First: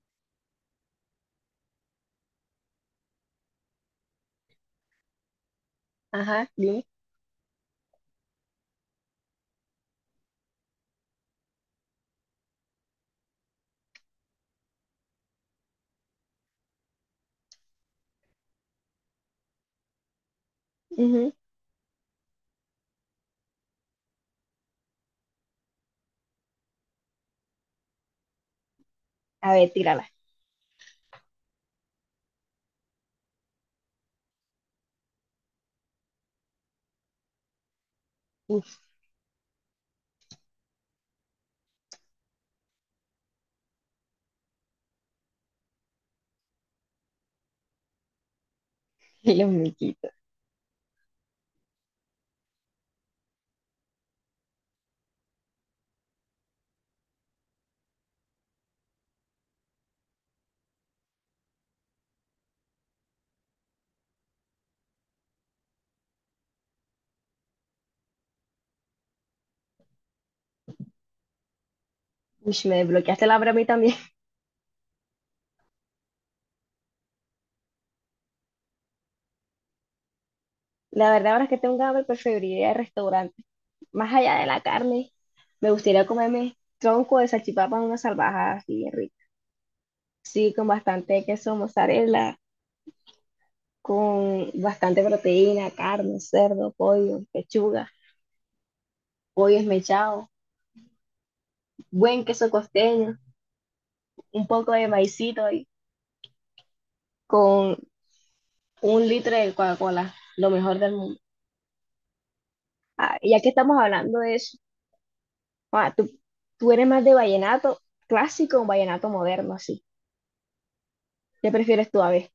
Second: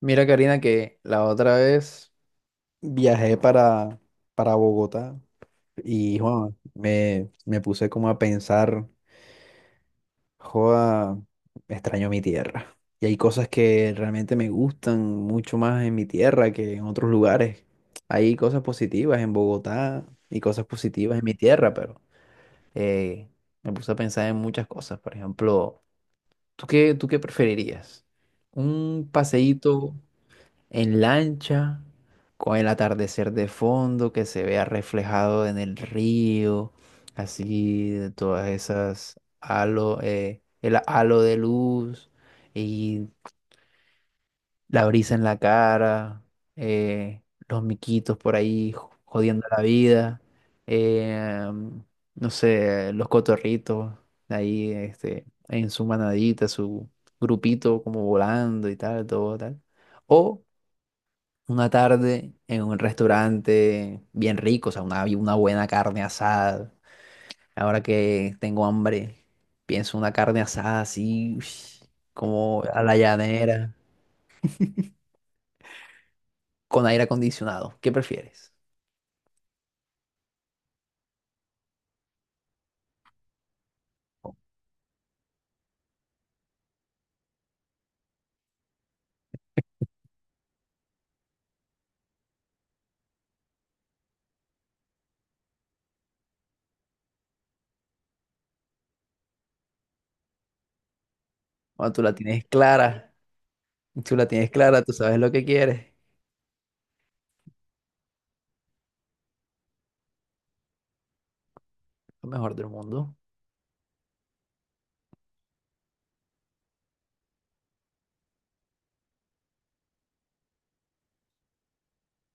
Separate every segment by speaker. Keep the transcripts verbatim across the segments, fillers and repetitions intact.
Speaker 1: Mira, Karina, que la otra vez viajé para, para Bogotá y
Speaker 2: Ajá,
Speaker 1: joa,
Speaker 2: dime.
Speaker 1: me, me puse como a pensar, joa, extraño mi tierra. Y hay cosas que realmente me gustan mucho más en mi tierra que en otros lugares. Hay cosas positivas en Bogotá y cosas positivas en
Speaker 2: Ujú.
Speaker 1: mi tierra, pero eh, me puse a pensar en muchas cosas. Por ejemplo, ¿tú qué, tú qué preferirías? ¿Un
Speaker 2: A ver,
Speaker 1: paseíto
Speaker 2: tírala.
Speaker 1: en lancha, con el atardecer de fondo que se vea reflejado en el río, así de todas
Speaker 2: Uf,
Speaker 1: esas halo, eh, el halo de luz y la brisa en la cara, eh, los miquitos por ahí jo- jodiendo
Speaker 2: los
Speaker 1: la
Speaker 2: miquitos.
Speaker 1: vida, eh, no sé, los cotorritos ahí este, en su manadita, su grupito como volando y tal, todo tal? O una tarde en un restaurante bien rico, o sea, una, una buena carne asada. Ahora que tengo hambre, pienso una carne asada así, ush,
Speaker 2: Uy,
Speaker 1: como
Speaker 2: me
Speaker 1: a la
Speaker 2: desbloqueaste la hora a mí
Speaker 1: llanera,
Speaker 2: también.
Speaker 1: con aire acondicionado. ¿Qué prefieres?
Speaker 2: La verdad, ahora que tengo hambre, preferiría el restaurante. Más allá de la carne, me gustaría comerme tronco de salchipapa en una salvajada así, rica. Sí, con bastante queso mozzarella, con bastante proteína, carne, cerdo, pollo, pechuga, pollo esmechado,
Speaker 1: Cuando tú la
Speaker 2: buen
Speaker 1: tienes
Speaker 2: queso
Speaker 1: clara,
Speaker 2: costeño,
Speaker 1: tú la
Speaker 2: un
Speaker 1: tienes
Speaker 2: poco
Speaker 1: clara,
Speaker 2: de
Speaker 1: tú sabes lo que
Speaker 2: maicito y
Speaker 1: quieres,
Speaker 2: con un litro de Coca-Cola, lo mejor del mundo.
Speaker 1: lo mejor del mundo.
Speaker 2: Ah, y ya que estamos hablando de eso, Ah, tú, tú eres más de vallenato clásico o vallenato moderno, así. ¿Qué prefieres tú, a ver?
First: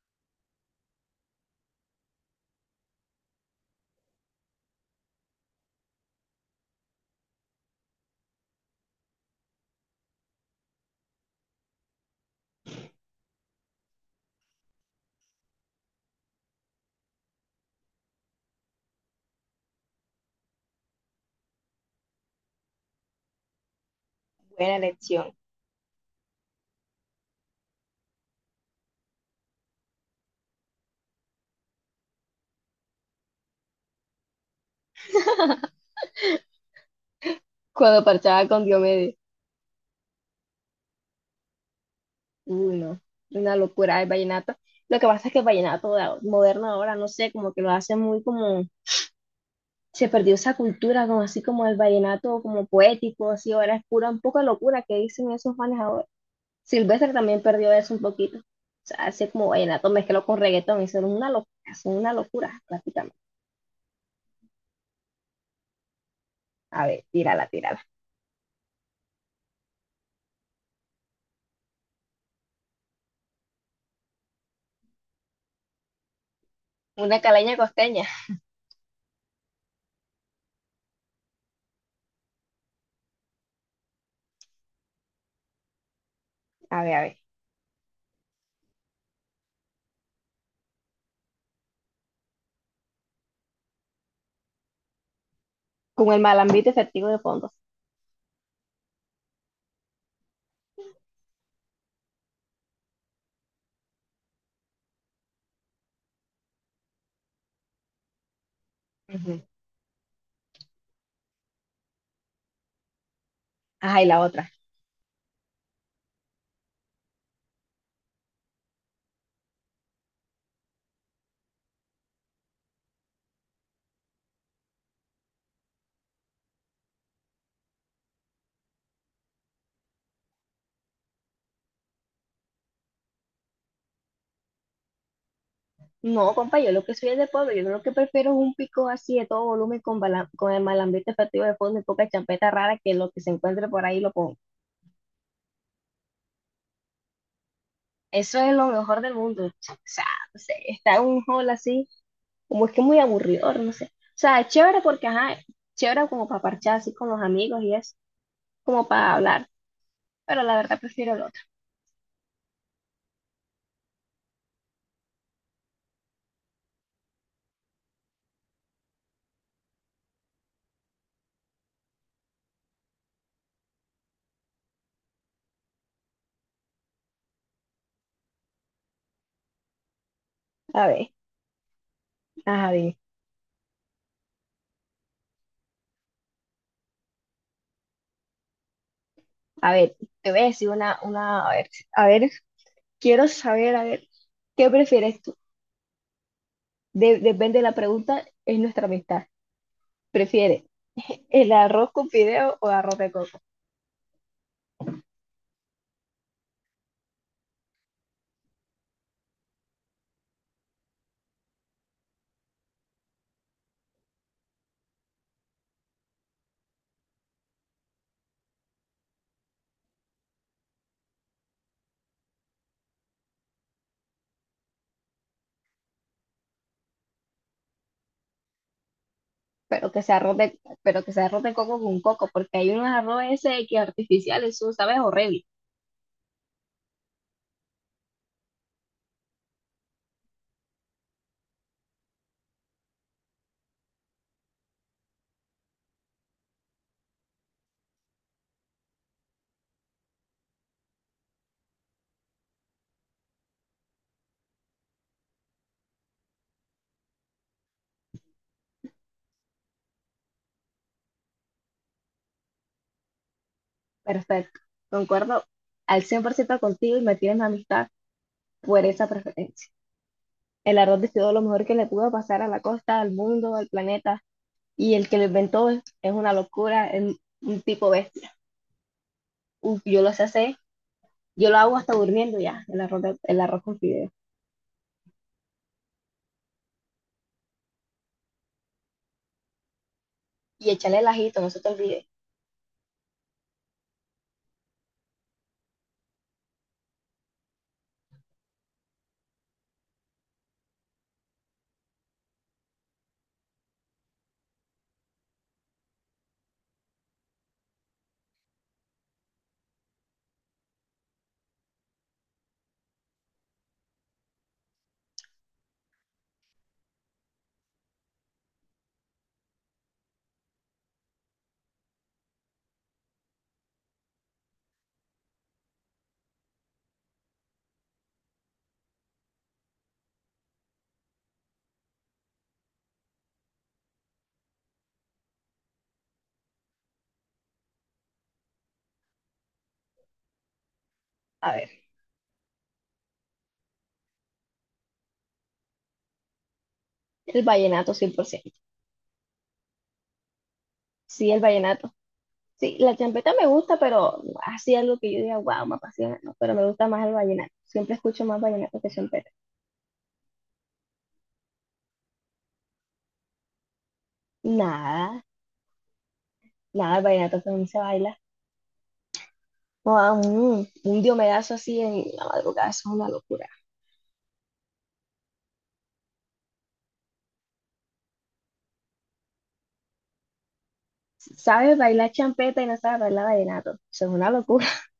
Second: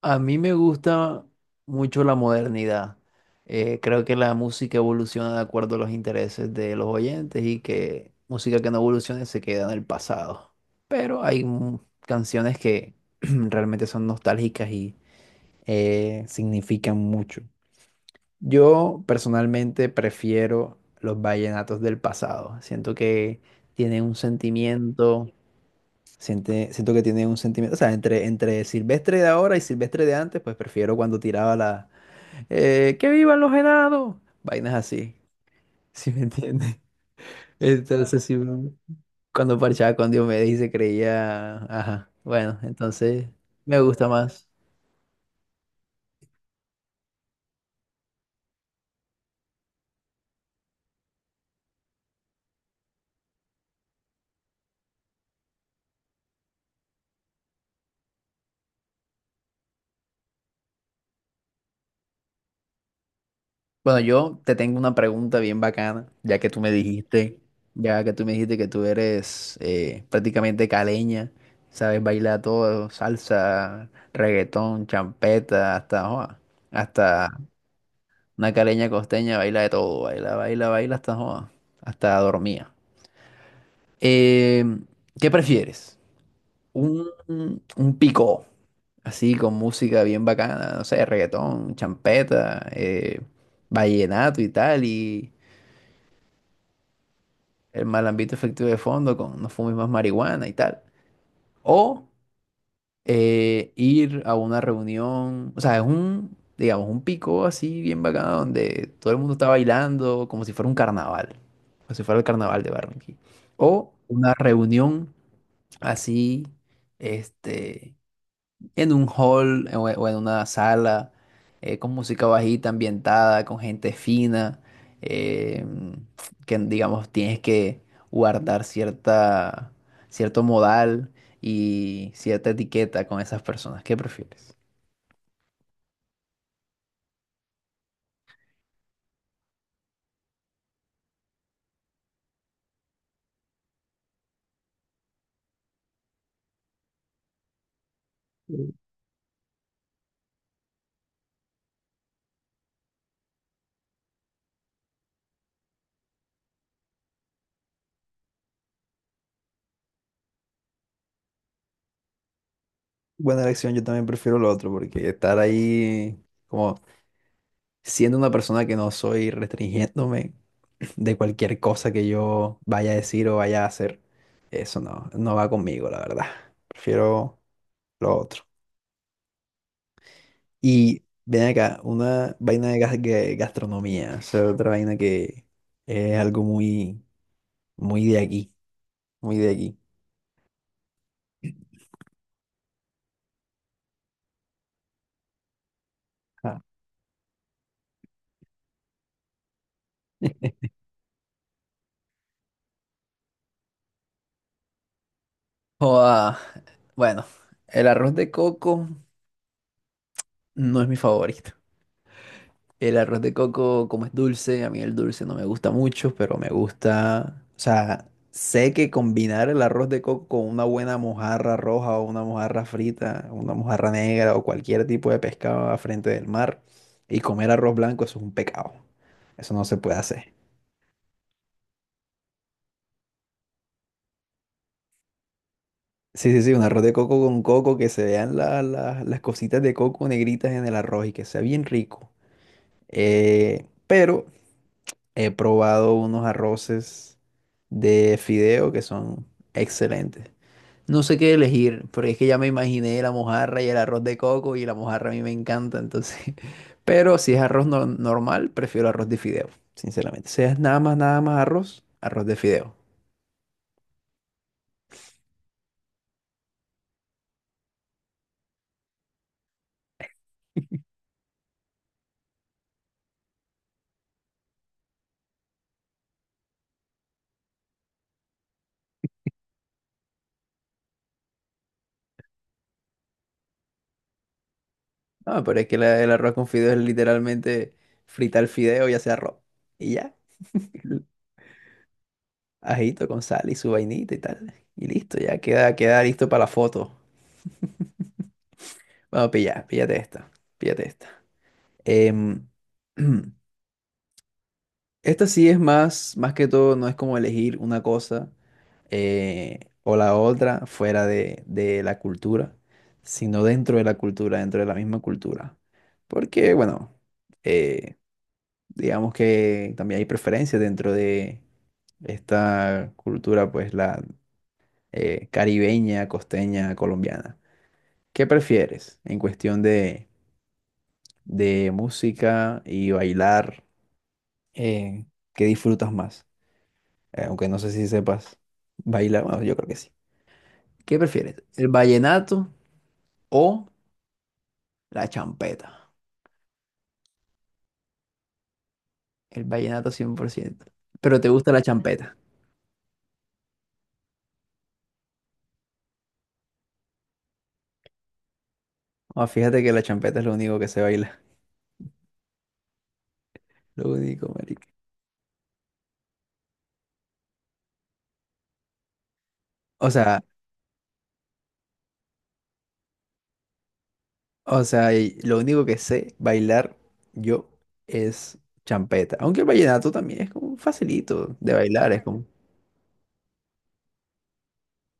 Speaker 1: A mí me gusta mucho la modernidad. Eh, creo que la música evoluciona de acuerdo a los intereses de los oyentes y que música que no evolucione se queda en el pasado. Pero hay mu- canciones que realmente son nostálgicas y eh, significan mucho. Yo personalmente prefiero los vallenatos del pasado. Siento que tienen un
Speaker 2: Buena
Speaker 1: sentimiento,
Speaker 2: elección.
Speaker 1: Siente- siento que tiene un sentimiento, o sea, entre, entre Silvestre de ahora y Silvestre de antes, pues prefiero cuando tiraba la. Eh, Que vivan los helados! Vainas así, ¿sí me entiendes?
Speaker 2: Cuando
Speaker 1: Entonces, sí,
Speaker 2: parchaba con
Speaker 1: mm,
Speaker 2: Diomedes.
Speaker 1: cuando parchaba con Diomedes y se creía. Ajá, bueno,
Speaker 2: Uy, no.
Speaker 1: entonces
Speaker 2: Una
Speaker 1: me
Speaker 2: locura
Speaker 1: gusta
Speaker 2: el
Speaker 1: más.
Speaker 2: vallenato. Lo que pasa es que el vallenato de ahora- moderno ahora, no sé, como que lo hace muy como... Se perdió esa cultura, como así como el vallenato como poético, así ahora es pura, un poco de locura que dicen esos manes ahora. Silvestre también perdió eso un poquito. O sea, hace como vallenato mezclado con reggaetón, y son una locura, son una locura prácticamente.
Speaker 1: Bueno, yo te tengo una pregunta bien bacana, ya que tú me
Speaker 2: A ver,
Speaker 1: dijiste,
Speaker 2: tírala, tírala.
Speaker 1: ya que tú me dijiste que tú eres eh, prácticamente caleña, sabes bailar todo, salsa, reggaetón, champeta, hasta joa,
Speaker 2: Una
Speaker 1: hasta
Speaker 2: caleña costeña.
Speaker 1: una caleña costeña baila de todo, baila, baila, baila hasta joa, hasta dormía. Eh, ¿Qué prefieres?
Speaker 2: A ver, a
Speaker 1: Un,
Speaker 2: ver.
Speaker 1: un picó, así con música bien bacana, no sé, reggaetón, champeta, eh, vallenato y tal, y
Speaker 2: Con el malambito efectivo de fondos.
Speaker 1: el mal ambiente efectivo de fondo con no fumes más marihuana y tal. O eh, ir a una reunión, o sea, es un, digamos, un pico así bien bacano donde todo el mundo
Speaker 2: Ujú.
Speaker 1: está bailando como si fuera un carnaval, como si fuera el carnaval de Barranquilla. O
Speaker 2: Ajá, y la
Speaker 1: una
Speaker 2: otra.
Speaker 1: reunión así, este, en un hall o o en una sala, eh, con música bajita, ambientada, con gente fina, eh, que digamos tienes que guardar cierta, cierto modal y cierta etiqueta con esas personas. ¿Qué prefieres?
Speaker 2: No, compa, yo lo que soy es de pueblo. Yo lo que prefiero es un pico así de todo volumen con, bala- con el malambito efectivo de fondo y poca champeta rara que lo que se encuentre por ahí lo pongo. Eso es lo mejor del mundo. O sea, no sé, está en un hall así, como es que muy aburridor, no sé. O sea, es chévere porque, ajá, chévere como para parchar así con los amigos y es como para hablar. Pero la verdad prefiero el otro.
Speaker 1: Buena elección, yo también prefiero lo otro, porque estar ahí como siendo una persona que no soy, restringiéndome de cualquier cosa que yo vaya a decir o vaya a hacer, eso no, no va conmigo, la verdad. Prefiero lo otro.
Speaker 2: A
Speaker 1: Y
Speaker 2: ver.
Speaker 1: ven acá, una vaina
Speaker 2: Ajá,
Speaker 1: de
Speaker 2: dime.
Speaker 1: gas- que- gastronomía, o sea, otra vaina que es algo muy, muy de aquí, muy de
Speaker 2: A
Speaker 1: aquí.
Speaker 2: ver, te voy a decir una, una, a ver, a ver, quiero saber, a ver, ¿qué prefieres tú?
Speaker 1: Ah.
Speaker 2: De- depende de la pregunta, es nuestra amistad. ¿Prefieres el arroz con fideo o arroz de coco?
Speaker 1: Joda, bueno, el arroz de coco no es mi favorito. El arroz de coco, como es dulce, a mí el dulce no me gusta mucho, pero me gusta, o sea, sé que combinar el arroz de coco con una buena mojarra roja o una mojarra frita, una mojarra negra o cualquier tipo de pescado a frente del mar y comer arroz blanco, eso es un pecado. Eso no se
Speaker 2: Pero
Speaker 1: puede
Speaker 2: que sea
Speaker 1: hacer.
Speaker 2: arroz de, pero que sea arroz de coco con coco, porque hay unos arroz ese que artificiales, eso sabe horrible.
Speaker 1: Sí, sí, sí, un arroz de coco con coco, que se vean la- la- las cositas de coco negritas en el arroz y que sea bien rico. Eh, pero he probado unos arroces de fideo que son excelentes. No sé qué elegir, porque es que ya me imaginé la mojarra y el arroz de coco y la mojarra a mí me encanta, entonces. Pero si es arroz no- normal, prefiero arroz de fideo, sinceramente. Si es nada más, nada más arroz, arroz de fideo.
Speaker 2: Perfecto, concuerdo al cien por ciento contigo y me tienes mi amistad por esa preferencia. El arroz de fideo es lo mejor que le pudo pasar a la costa, al mundo, al planeta, y el que lo inventó es, es una locura, es un un tipo bestia. Uf, yo lo sé hacer, yo lo hago hasta durmiendo ya, el arroz, de- el arroz con fideo.
Speaker 1: No, pero es que la- el arroz con fideo es literalmente fritar el fideo y hacer arroz. Y ya,
Speaker 2: Y echarle el ajito, no se te olvide.
Speaker 1: ajito con sal y su vainita y tal. Y listo, ya queda, queda, listo para la foto. Bueno, pilla, píllate esta, píllate esta. Em, esta sí es más, más que todo, no es como elegir una cosa eh, o la otra fuera de, de la cultura, sino dentro de la cultura, dentro de la misma cultura. Porque, bueno, eh, digamos que también hay preferencias dentro de esta cultura, pues la eh, caribeña, costeña, colombiana. ¿Qué prefieres en cuestión de, de música y bailar? eh, Qué disfrutas más? Eh, aunque no sé si sepas bailar, bueno, yo creo que sí. ¿Qué prefieres?
Speaker 2: A
Speaker 1: ¿El
Speaker 2: ver,
Speaker 1: vallenato o la champeta?
Speaker 2: el vallenato cien por ciento.
Speaker 1: El vallenato cien por ciento. Pero te
Speaker 2: Sí, el
Speaker 1: gusta la
Speaker 2: vallenato.
Speaker 1: champeta.
Speaker 2: Sí, la champeta me gusta, pero así algo que yo diga, wow, me apasiona, no, pero me gusta más el vallenato. Siempre escucho más vallenato que
Speaker 1: Ah,
Speaker 2: champeta.
Speaker 1: fíjate que la champeta es lo único que sé bailar. Lo único, marica.
Speaker 2: Nada, nada, el vallenato también se baila.
Speaker 1: O
Speaker 2: Guau,
Speaker 1: sea,
Speaker 2: mm, un diomedazo así en la madrugada, eso es una locura.
Speaker 1: o sea, y lo único que sé bailar yo es champeta. Aunque el vallenato también es como facilito de
Speaker 2: ¿Sabes
Speaker 1: bailar, es
Speaker 2: bailar
Speaker 1: como
Speaker 2: champeta y no sabes bailar vallenato? Eso es una locura.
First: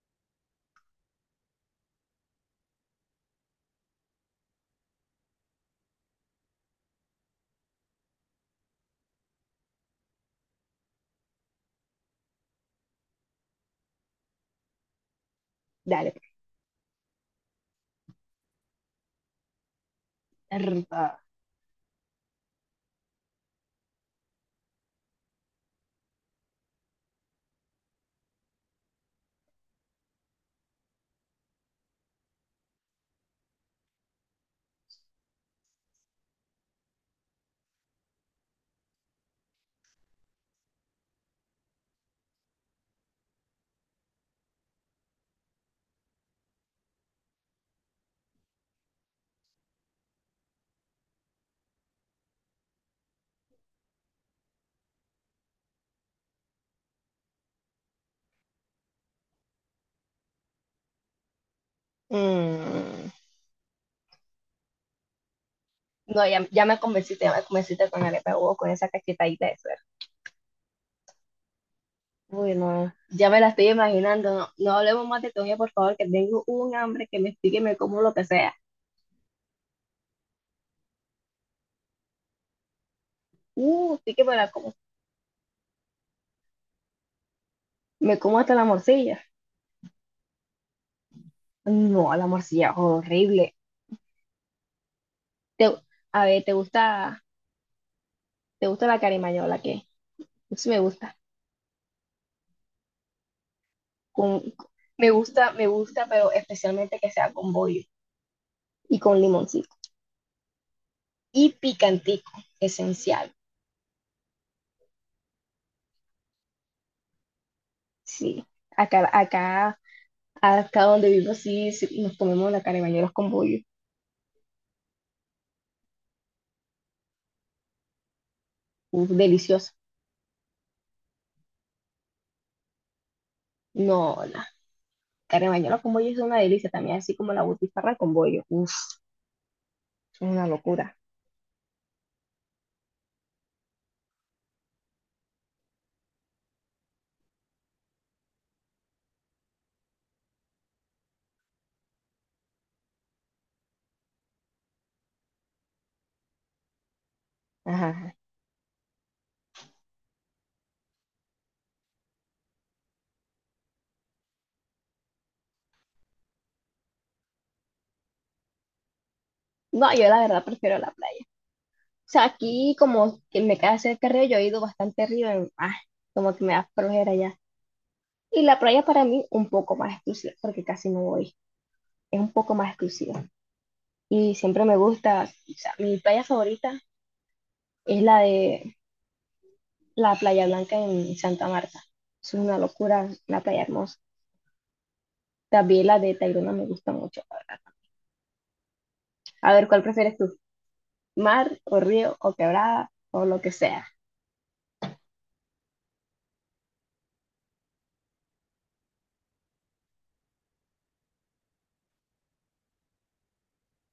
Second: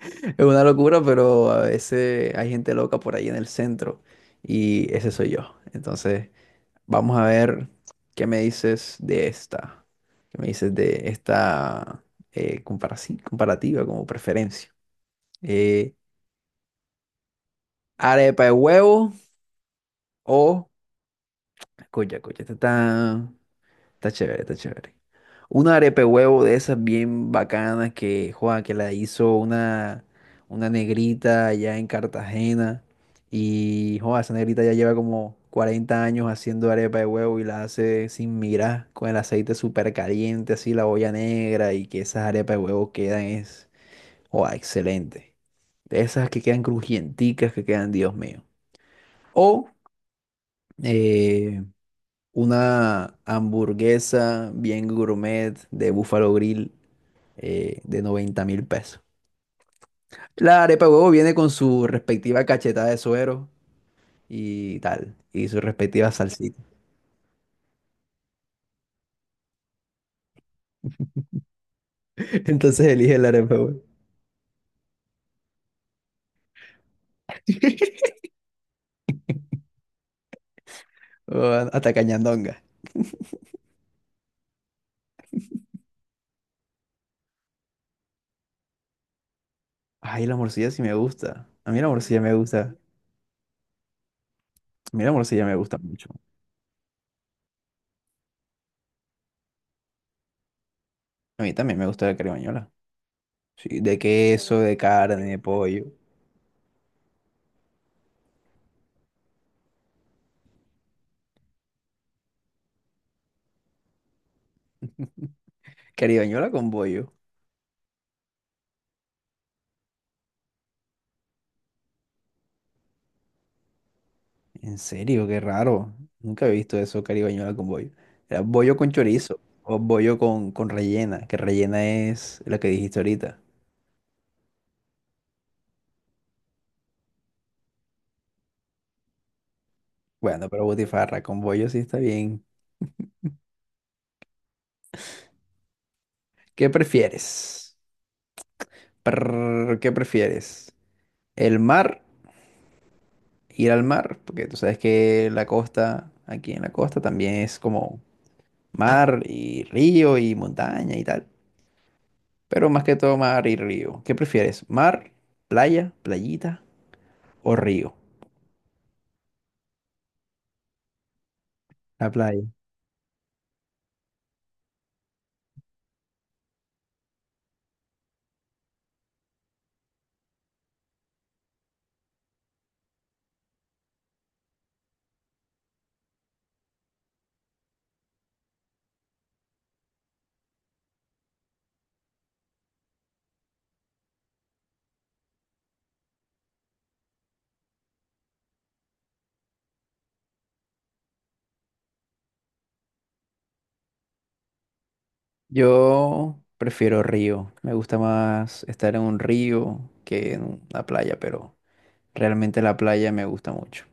Speaker 1: es una locura, pero a veces hay gente loca por ahí en el centro y ese soy yo. Entonces, vamos a ver qué me dices de esta. ¿Qué me dices de esta eh, comparaci- comparativa como preferencia? Eh,
Speaker 2: Dale. Pues.
Speaker 1: ¿Arepa de huevo o... Escucha, escucha, esta está... está chévere, está chévere. Una arepe huevo de esas bien bacanas que, Juan, que la hizo una, una negrita allá en Cartagena. Y, Juan, esa negrita ya lleva como cuarenta años haciendo arepa de huevo y la hace sin mirar, con el aceite súper caliente, así la olla negra y que esas arepas de huevo quedan es, Juan, excelente. De esas que quedan crujienticas, que quedan, Dios mío. O, eh, una hamburguesa bien gourmet de Buffalo Grill eh, de noventa mil pesos. La arepa de huevo viene con su respectiva cachetada de
Speaker 2: Mm.
Speaker 1: suero y tal, y su respectiva
Speaker 2: No, ya,
Speaker 1: salsita.
Speaker 2: ya me convenciste, ya me convenciste con arepa de huevo, con esa cachetadita de suero. Uy,
Speaker 1: Entonces
Speaker 2: no,
Speaker 1: elige la
Speaker 2: ya me la
Speaker 1: arepa de
Speaker 2: estoy
Speaker 1: huevo.
Speaker 2: imaginando. No, no hablemos más de comida, por favor, que tengo un hambre que me explique, me como lo que sea.
Speaker 1: O hasta cañandonga.
Speaker 2: Uh, sí que me la como. Me como hasta la morcilla.
Speaker 1: Ay, la morcilla sí me gusta. A mí la
Speaker 2: No,
Speaker 1: morcilla
Speaker 2: la
Speaker 1: me
Speaker 2: morcilla,
Speaker 1: gusta.
Speaker 2: horrible.
Speaker 1: A mí la morcilla me
Speaker 2: Te-
Speaker 1: gusta mucho.
Speaker 2: a ver, ¿te gusta, te gusta la carimañola? ¿Qué? Sí me gusta.
Speaker 1: A mí también me gusta la caribañola. Sí, de
Speaker 2: Con,
Speaker 1: queso, de
Speaker 2: me
Speaker 1: carne, de
Speaker 2: gusta, me
Speaker 1: pollo.
Speaker 2: gusta, pero especialmente que sea con bollo y con limoncito. Y picantico, esencial.
Speaker 1: Caribañola con pollo.
Speaker 2: Sí, acá, acá Acá donde vivo sí, sí, nos comemos la carne de bañuelos con bollo.
Speaker 1: En serio, qué raro. Nunca he visto eso caribañola con bollo. Era bollo con
Speaker 2: Uf,
Speaker 1: chorizo
Speaker 2: deliciosa.
Speaker 1: o bollo con, con rellena, que rellena es lo que dijiste ahorita.
Speaker 2: No, la carne de bañuelos con bollo es una delicia también, así como la butifarra con bollo. Uf, es una
Speaker 1: Bueno, pero
Speaker 2: locura.
Speaker 1: butifarra con bollo sí está bien. ¿Qué prefieres? Prrr, ¿qué prefieres? ¿El mar? ¿Ir al mar? Porque tú sabes que la costa, aquí en la costa también es
Speaker 2: Ajá.
Speaker 1: como
Speaker 2: ajá.
Speaker 1: mar y río y montaña y tal. Pero más que todo mar y río. ¿Qué prefieres? ¿Mar, playa, playita o río?
Speaker 2: No, yo la verdad prefiero la playa. O
Speaker 1: La
Speaker 2: sea,
Speaker 1: playa.
Speaker 2: aquí como que me queda cerca del río, yo he ido bastante arriba, en- ah, como que me da flojera ya. Y la playa para mí un poco más exclusiva, porque casi no voy. Es un poco más exclusiva. Y siempre me gusta, o sea, mi playa favorita es la de la Playa Blanca en Santa Marta. Es una locura, la playa hermosa. También la de Tayrona me gusta mucho. La verdad. A ver, ¿cuál prefieres tú? ¿Mar o río o quebrada o lo que sea?
Speaker 1: Yo prefiero río. Me gusta más estar en un río que en una playa, pero realmente la playa me gusta mucho.